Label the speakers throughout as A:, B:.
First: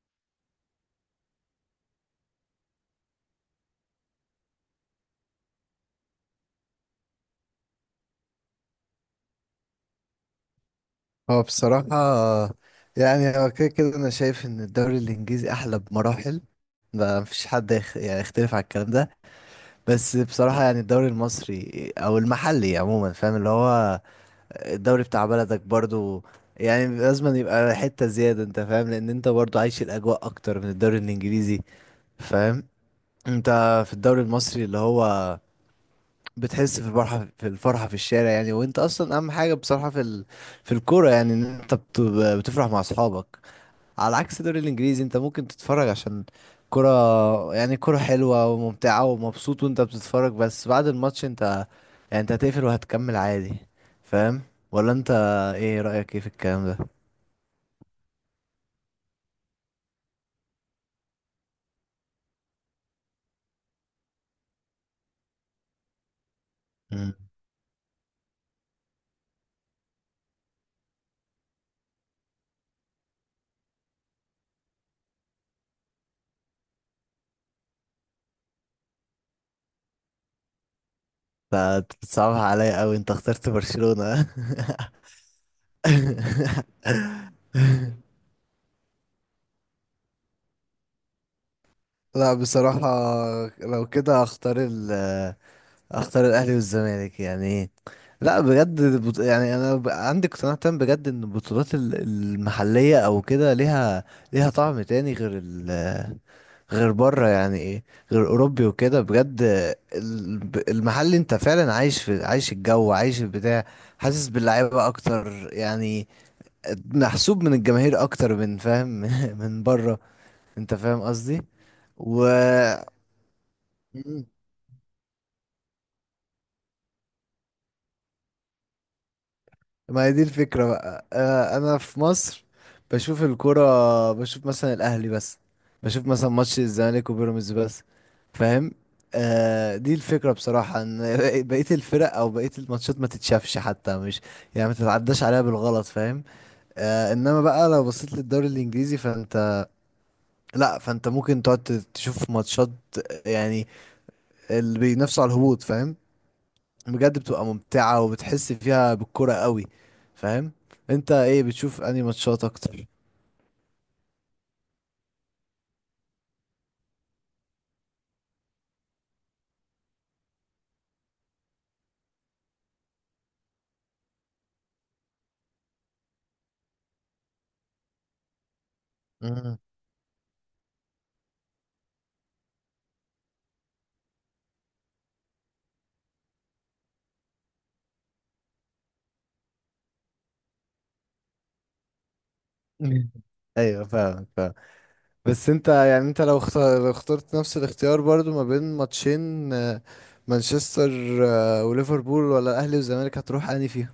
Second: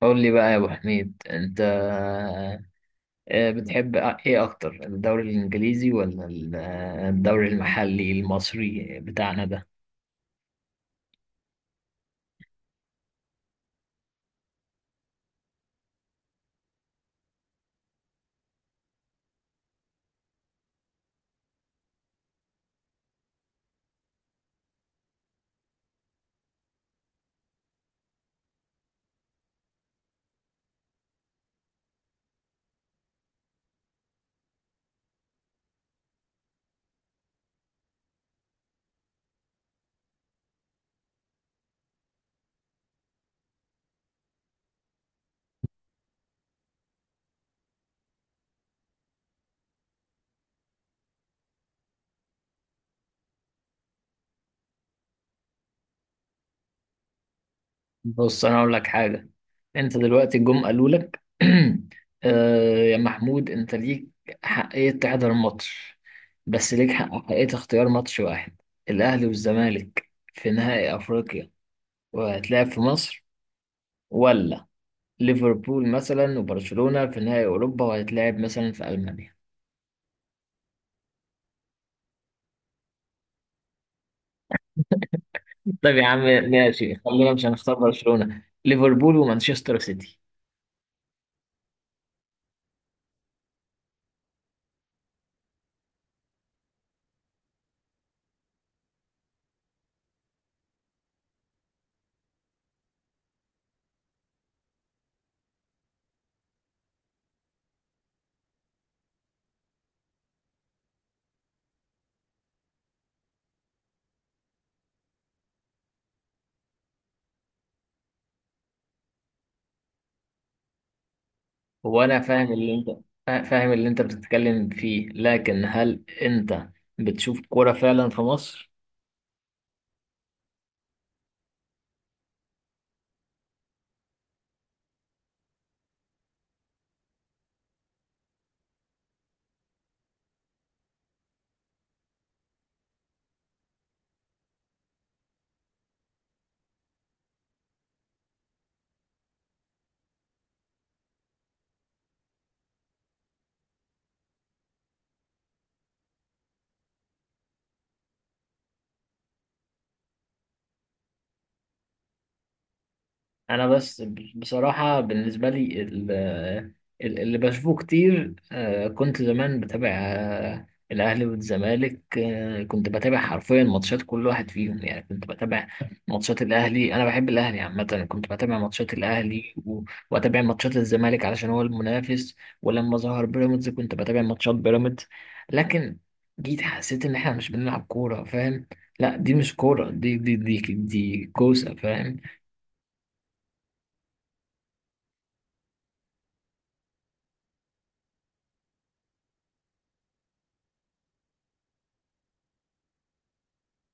A: قول لي بقى يا ابو حميد انت، بتحب ايه اكتر الدوري الانجليزي ولا الدوري المحلي المصري بتاعنا ده؟
B: هو بصراحة يعني هو كده كده أنا شايف إن الدوري الإنجليزي أحلى بمراحل. ما مفيش حد يعني يختلف على الكلام ده. بس بصراحة يعني الدوري المصري أو المحلي عموما، فاهم؟ اللي هو الدوري بتاع بلدك برضو. يعني لازم يبقى حتة زيادة، أنت فاهم، لأن أنت برضو عايش الأجواء أكتر من الدوري الإنجليزي. فاهم؟ أنت في الدوري المصري اللي هو بتحس في الفرحة في الشارع، يعني. وأنت أصلا أهم حاجة بصراحة في الكورة، يعني إن أنت بتفرح مع أصحابك. على عكس الدوري الانجليزي، انت ممكن تتفرج عشان كرة، يعني كرة حلوة وممتعة ومبسوط وانت بتتفرج. بس بعد الماتش انت يعني انت هتقفل وهتكمل عادي. فاهم؟ ولا انت؟ ايه رأيك ايه في الكلام ده؟
A: بص انا اقول لك حاجه. انت دلوقتي جم قالوا لك يا محمود انت ليك حقيه تحضر ماتش، بس ليك حق
B: مم.
A: حقيه اختيار ماتش واحد: الاهلي والزمالك في نهائي افريقيا وهتلعب في مصر، ولا ليفربول مثلا وبرشلونه في نهائي اوروبا وهتلعب مثلا في المانيا؟
B: انت بتصعبها عليا قوي، انت اخترت برشلونة.
A: طيب يا عم، ماشي، خلينا مش هنختار برشلونة، ليفربول ومانشستر سيتي.
B: لا بصراحة، لو كده هختار اختار الاهلي والزمالك، يعني. لا بجد يعني عندي اقتناع تام بجد ان البطولات المحليه او كده، ليها طعم تاني غير غير بره، يعني ايه، غير اوروبي وكده بجد. المحلي انت فعلا عايش عايش الجو، عايش البتاع. حاسس باللعيبه اكتر، يعني محسوب من الجماهير اكتر من، فاهم؟ من بره. انت فاهم قصدي؟
A: هو انا
B: و.
A: فاهم اللي انت فاهم اللي انت
B: مم.
A: بتتكلم فيه، لكن هل انت بتشوف كورة فعلا في مصر؟
B: ما هي دي الفكرة بقى. أنا في مصر بشوف الكرة، بشوف مثلا الأهلي بس، بشوف مثلا ماتش الزمالك وبيراميدز بس. فاهم؟ آه، دي الفكرة بصراحة إن بقية الفرق أو بقية الماتشات ما تتشافش حتى، مش يعني ما تتعداش عليها بالغلط. فاهم؟ آه، إنما بقى لو بصيت للدوري الإنجليزي فأنت، لأ، فأنت ممكن تقعد تشوف ماتشات، يعني اللي بينافسوا على الهبوط. فاهم؟ بجد بتبقى ممتعة وبتحس فيها بالكرة قوي. فاهم؟ انت ايه بتشوف انهي ماتشات اكتر؟
A: انا بس بصراحه بالنسبه لي اللي بشوفه كتير، كنت زمان بتابع الاهلي والزمالك. كنت بتابع حرفيا ماتشات كل واحد فيهم، يعني كنت بتابع ماتشات الاهلي، انا بحب الاهلي عامه. كنت بتابع ماتشات الاهلي
B: مم.
A: واتابع ماتشات الزمالك علشان هو المنافس. ولما ظهر بيراميدز كنت بتابع ماتشات بيراميدز، لكن جيت حسيت ان احنا مش بنلعب كوره، فاهم؟ لا دي مش كوره، دي كوسه، فاهم؟
B: ايوه، فاهم فاهم. بس انت يعني انت لو لو اخترت نفس الاختيار برضو ما بين ماتشين، مانشستر وليفربول، ولا الاهلي والزمالك، هتروح انهي فيهم؟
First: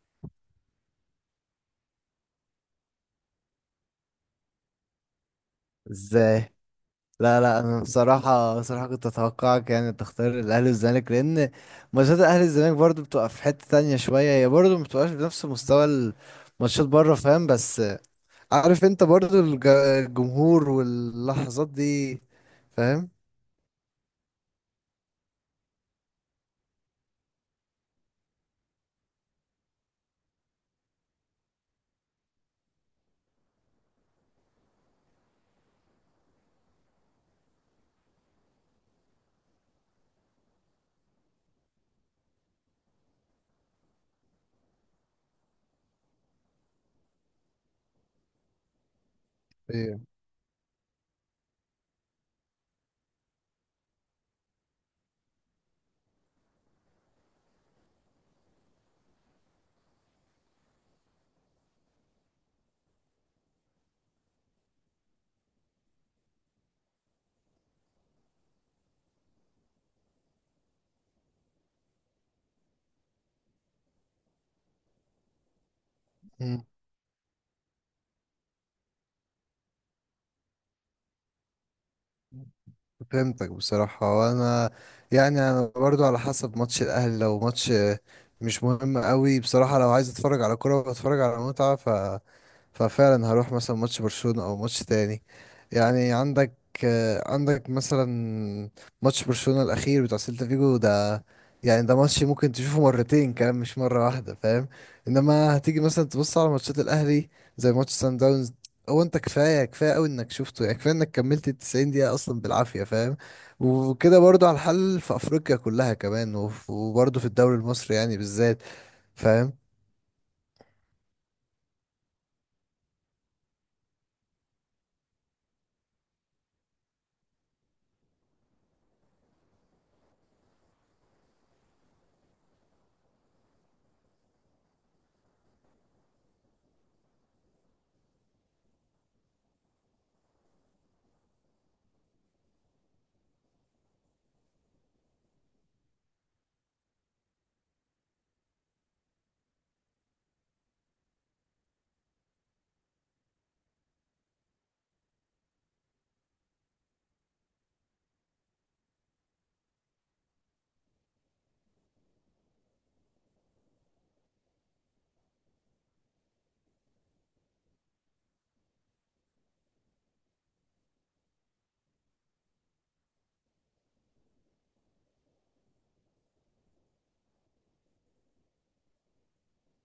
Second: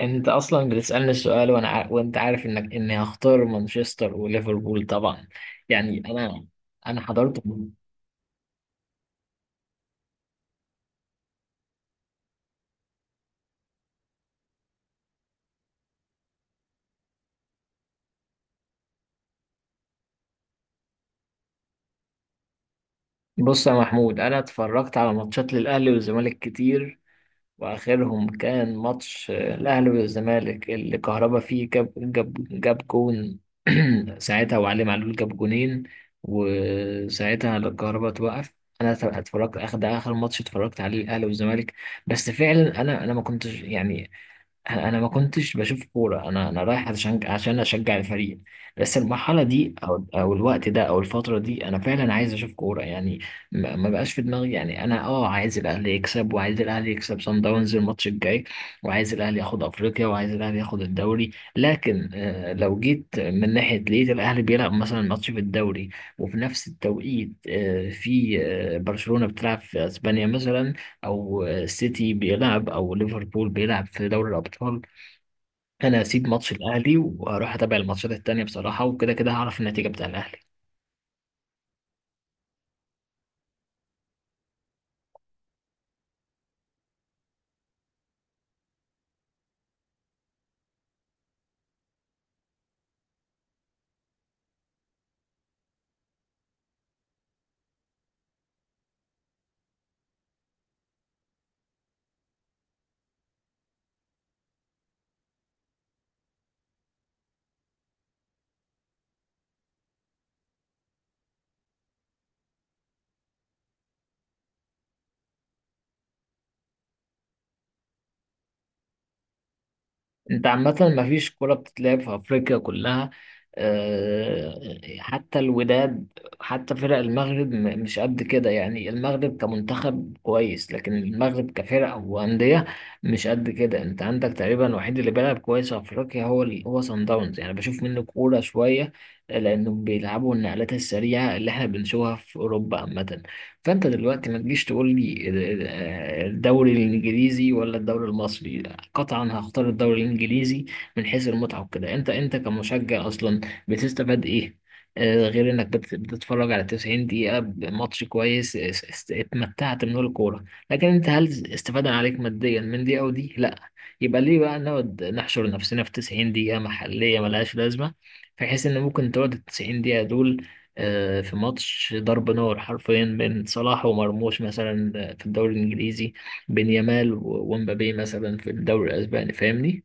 A: انت اصلا بتسالني السؤال وانا وانت عارف انك اني هختار مانشستر وليفربول طبعا. يعني انا
B: ازاي؟
A: انا
B: لا
A: حضرت.
B: لا، انا بصراحه، كنت اتوقعك يعني تختار الاهلي والزمالك، لان ماتشات الاهلي والزمالك برضو بتبقى في حته تانية شويه، هي برضو ما بتبقاش بنفس مستوى الماتشات بره. فاهم؟ بس عارف انت برضو الجمهور واللحظات دي. فاهم؟
A: بص يا محمود، انا اتفرجت على ماتشات للاهلي والزمالك كتير، واخرهم كان ماتش الاهلي والزمالك اللي كهربا فيه جاب جون ساعتها، وعلي معلول جاب جونين، وساعتها الكهربا توقف. انا اتفرجت اخر ماتش اتفرجت عليه الاهلي والزمالك. بس فعلا انا ما كنتش، يعني انا ما كنتش بشوف كوره. انا رايح عشان اشجع الفريق. بس المرحله دي
B: ايه.
A: او الوقت ده او الفتره دي، انا فعلا عايز اشوف كوره يعني. ما بقاش في دماغي. يعني انا عايز الاهلي يكسب، وعايز الاهلي يكسب صن داونز الماتش الجاي، وعايز الاهلي ياخد افريقيا، وعايز الاهلي ياخد الدوري. لكن لو جيت من ناحيه لقيت الاهلي بيلعب مثلا ماتش في الدوري، وفي نفس التوقيت في برشلونه بتلعب في اسبانيا مثلا، او سيتي بيلعب او ليفربول بيلعب في دوري الابطال، انا هسيب ماتش
B: مم.
A: الاهلي واروح اتابع الماتشات التانية بصراحة، وكده كده هعرف النتيجة بتاع الاهلي.
B: فهمتك بصراحة، وانا يعني انا برضو على حسب ماتش الاهلي، لو ماتش مش مهم قوي بصراحة، لو عايز اتفرج على كرة واتفرج على متعة، ففعلا هروح مثلا ماتش برشلونة او ماتش تاني، يعني. عندك مثلا ماتش برشلونة الاخير بتاع سيلتا فيجو ده. يعني ده ماتش ممكن تشوفه مرتين كمان، مش مرة واحدة. فاهم؟ انما هتيجي مثلا تبص على ماتشات الاهلي زي ماتش سان داونز. هو انت كفاية كفاية قوي انك شفته، يعني كفاية انك كملت 90 دقيقة اصلا بالعافية. فاهم؟ وكده برضو على الحل في افريقيا كلها كمان، وبرضو في الدوري المصري، يعني بالذات. فاهم؟
A: انت عامة مفيش كرة بتتلعب في افريقيا كلها، آه، حتى الوداد، حتى فرق المغرب مش قد كده. يعني المغرب كمنتخب كويس، لكن المغرب كفرق وأندية مش قد كده. انت عندك تقريبا الوحيد اللي بيلعب كويس في افريقيا هو هو صن داونز، يعني بشوف منه كورة شوية لانهم بيلعبوا النقلات السريعة اللي احنا بنشوفها في اوروبا عامة. فانت دلوقتي ما تجيش تقول لي الدوري الانجليزي ولا الدوري المصري، قطعا هختار الدوري الانجليزي. من حيث المتعه وكده، انت كمشجع اصلا بتستفاد ايه غير انك بتتفرج على 90 دقيقه بماتش كويس اتمتعت من الكوره؟ لكن انت هل استفاده عليك ماديا من دي او دي؟ لا. يبقى ليه بقى نقعد نحشر نفسنا في 90 دقيقه محليه ملهاش لازمه، بحيث ان ممكن تقعد ال 90 دقيقه دول في ماتش ضرب نار حرفيا بين صلاح ومرموش مثلا في الدوري الإنجليزي، بين يامال ومبابي مثلا في الدوري الأسباني. فاهمني؟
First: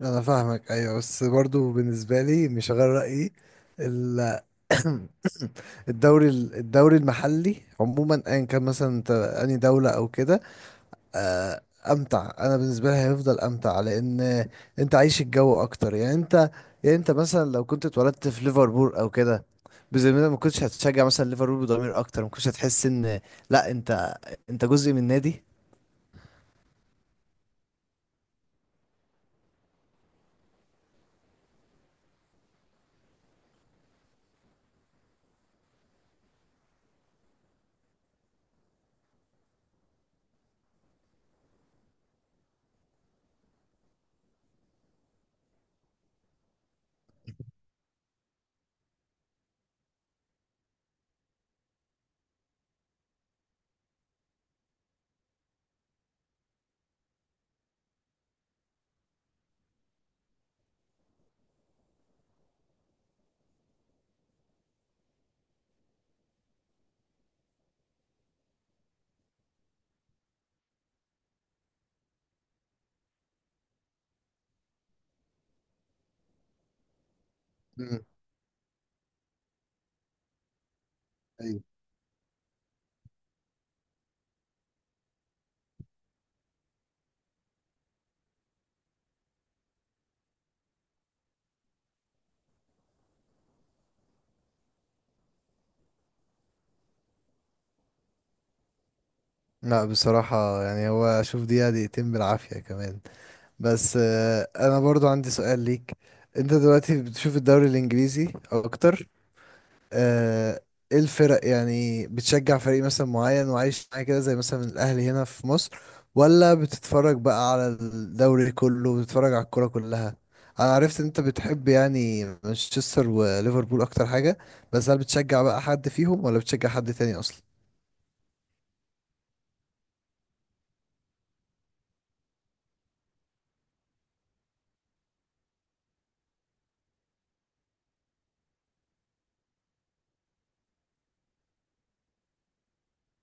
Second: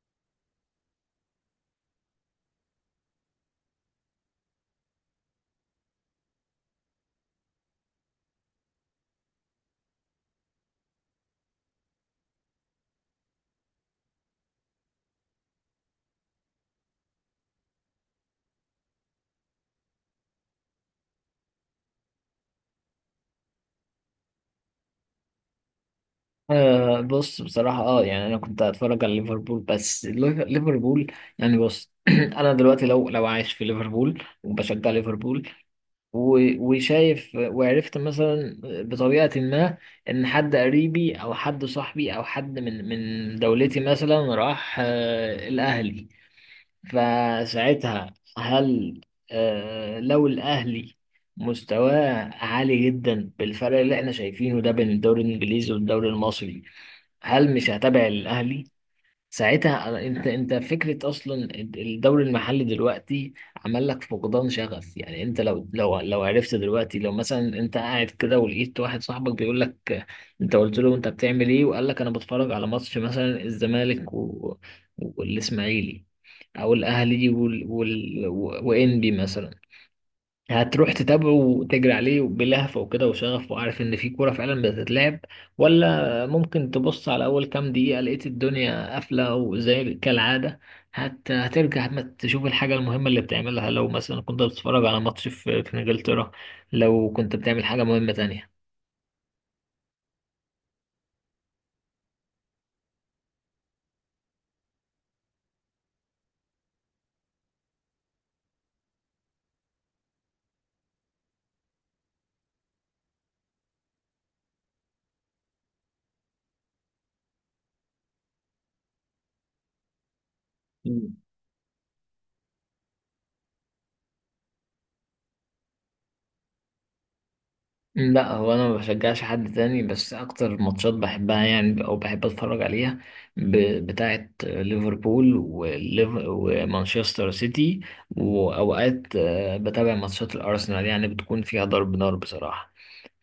B: انا فاهمك، ايوه، بس برضو بالنسبه لي مش غير رايي، ال- الدوري المحلي عموما ايا كان مثلا، انت اني دوله او كده، آه، امتع. انا بالنسبه لي هيفضل امتع، لان انت عايش الجو اكتر، يعني انت. يعني انت مثلا لو كنت اتولدت في ليفربول او كده، بذمتك ما كنتش هتشجع مثلا ليفربول بضمير اكتر، ما كنتش هتحس ان، لا انت، انت جزء من نادي.
A: بص بصراحة يعني أنا كنت هتفرج على ليفربول، بس ليفربول يعني. بص أنا دلوقتي لو عايش في ليفربول وبشجع ليفربول وشايف وعرفت مثلا بطريقة ما إن حد قريبي أو حد صاحبي أو حد من دولتي مثلا راح الأهلي، فساعتها هل لو الأهلي مستواه عالي جدا بالفرق اللي احنا شايفينه ده بين الدوري الإنجليزي والدوري المصري، هل مش هتابع الأهلي ساعتها؟ انت، فكره اصلا الدوري المحلي دلوقتي عمل لك فقدان شغف. يعني انت لو عرفت دلوقتي، لو مثلا انت قاعد كده ولقيت واحد صاحبك بيقول لك، انت قلت له انت بتعمل ايه، وقال لك انا بتفرج على ماتش مثلا الزمالك والاسماعيلي، او الاهلي
B: مم،
A: وانبي مثلا، هتروح تتابعه
B: ايوه.
A: وتجري عليه بلهفة وكده وشغف وعارف ان في كورة فعلا بتتلعب؟ ولا ممكن تبص على اول كام دقيقة لقيت الدنيا قافلة وزي كالعادة، هترجع ما تشوف الحاجة المهمة اللي بتعملها، لو مثلا كنت بتتفرج على ماتش في انجلترا لو كنت بتعمل حاجة مهمة تانية؟
B: لا بصراحه يعني هو اشوف دقيقه دقيقتين بالعافيه كمان. بس انا برضو عندي سؤال ليك. انت دلوقتي بتشوف الدوري الانجليزي اكتر، آه، ايه الفرق؟ يعني بتشجع فريق مثلا معين وعايش معاه كده زي مثلا الاهلي هنا في مصر، ولا بتتفرج بقى على الدوري كله، بتتفرج على الكرة كلها؟ انا عرفت ان انت بتحب يعني مانشستر وليفربول اكتر حاجة. بس هل بتشجع بقى حد فيهم، ولا بتشجع حد تاني اصلا؟
A: لا هو انا ما بشجعش حد تاني، بس اكتر ماتشات بحبها يعني او بحب اتفرج عليها بتاعه ليفربول ومانشستر سيتي. واوقات بتابع ماتشات الارسنال يعني بتكون فيها ضرب نار بصراحه.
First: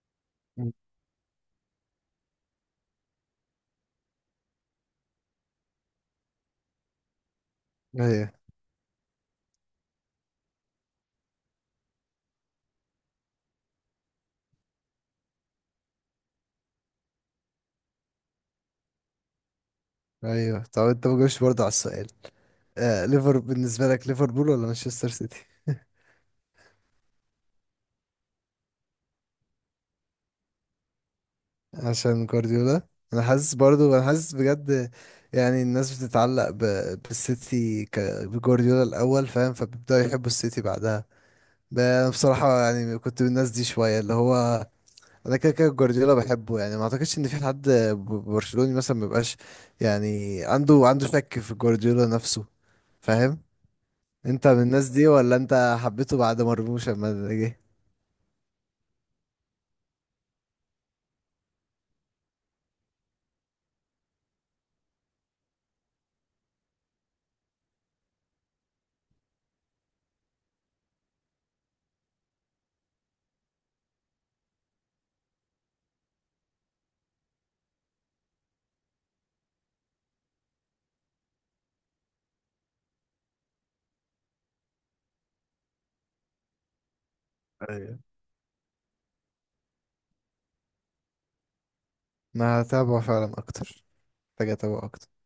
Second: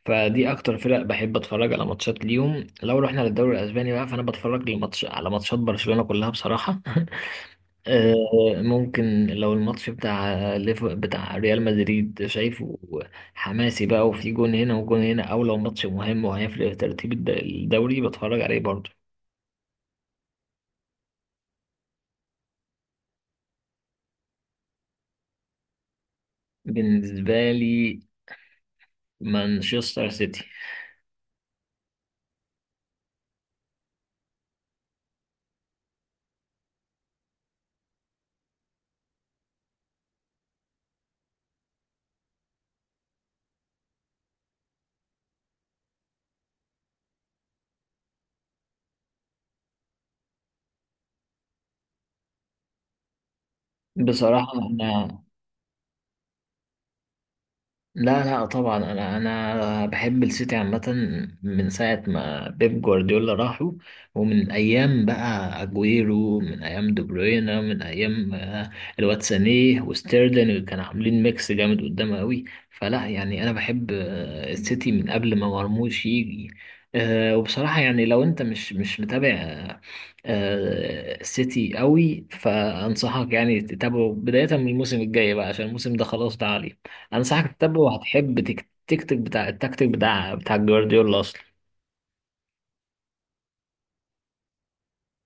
A: فدي
B: مم.
A: اكتر فرق بحب اتفرج على ماتشات ليهم. لو رحنا للدوري الاسباني بقى، فانا بتفرج على ماتشات برشلونه كلها بصراحه
B: ايوه
A: ممكن لو الماتش بتاع بتاع ريال مدريد شايفه حماسي بقى وفي جون هنا وجون هنا، او لو ماتش مهم وهيفرق في ترتيب الدوري بتفرج عليه برضه.
B: ايوه. طب انت ما جاوبتش برضه على السؤال، آه، ليفر بالنسبة لك ليفربول ولا مانشستر سيتي؟
A: بالنسبة لي مانشستر سيتي.
B: عشان جوارديولا. انا حاسس برضو، انا حاسس بجد، يعني الناس بتتعلق بالسيتي بجوارديولا الاول. فاهم؟ فبيبداوا يحبوا السيتي بعدها. انا بصراحه يعني كنت من الناس دي شويه، اللي هو انا كده كده جوارديولا بحبه، يعني ما اعتقدش ان في حد برشلوني مثلا ما يبقاش، يعني عنده شك في جوارديولا نفسه. فاهم؟ انت
A: بصراحة
B: من الناس دي،
A: احنا،
B: ولا انت حبيته بعد مرموش لما جه؟
A: لا لا، طبعا انا بحب السيتي عامه من ساعه ما بيب جوارديولا راحوا، ومن ايام بقى اجويرو، من ايام دي بروينا، من ايام الواد سانيه وستيرلين كانوا عاملين ميكس جامد قدام قوي. فلا يعني انا بحب السيتي من قبل ما مرموش يجي. وبصراحه يعني لو انت مش متابع السيتي قوي، فانصحك يعني تتابعه بدايه من الموسم الجاي بقى، عشان الموسم ده خلاص ده عليه. انصحك تتابعه
B: ايوه،
A: وهتحب التكتيك بتاع جوارديولا اصلا.
B: انا هتابعه فعلا اكتر. محتاج اتابعه اكتر.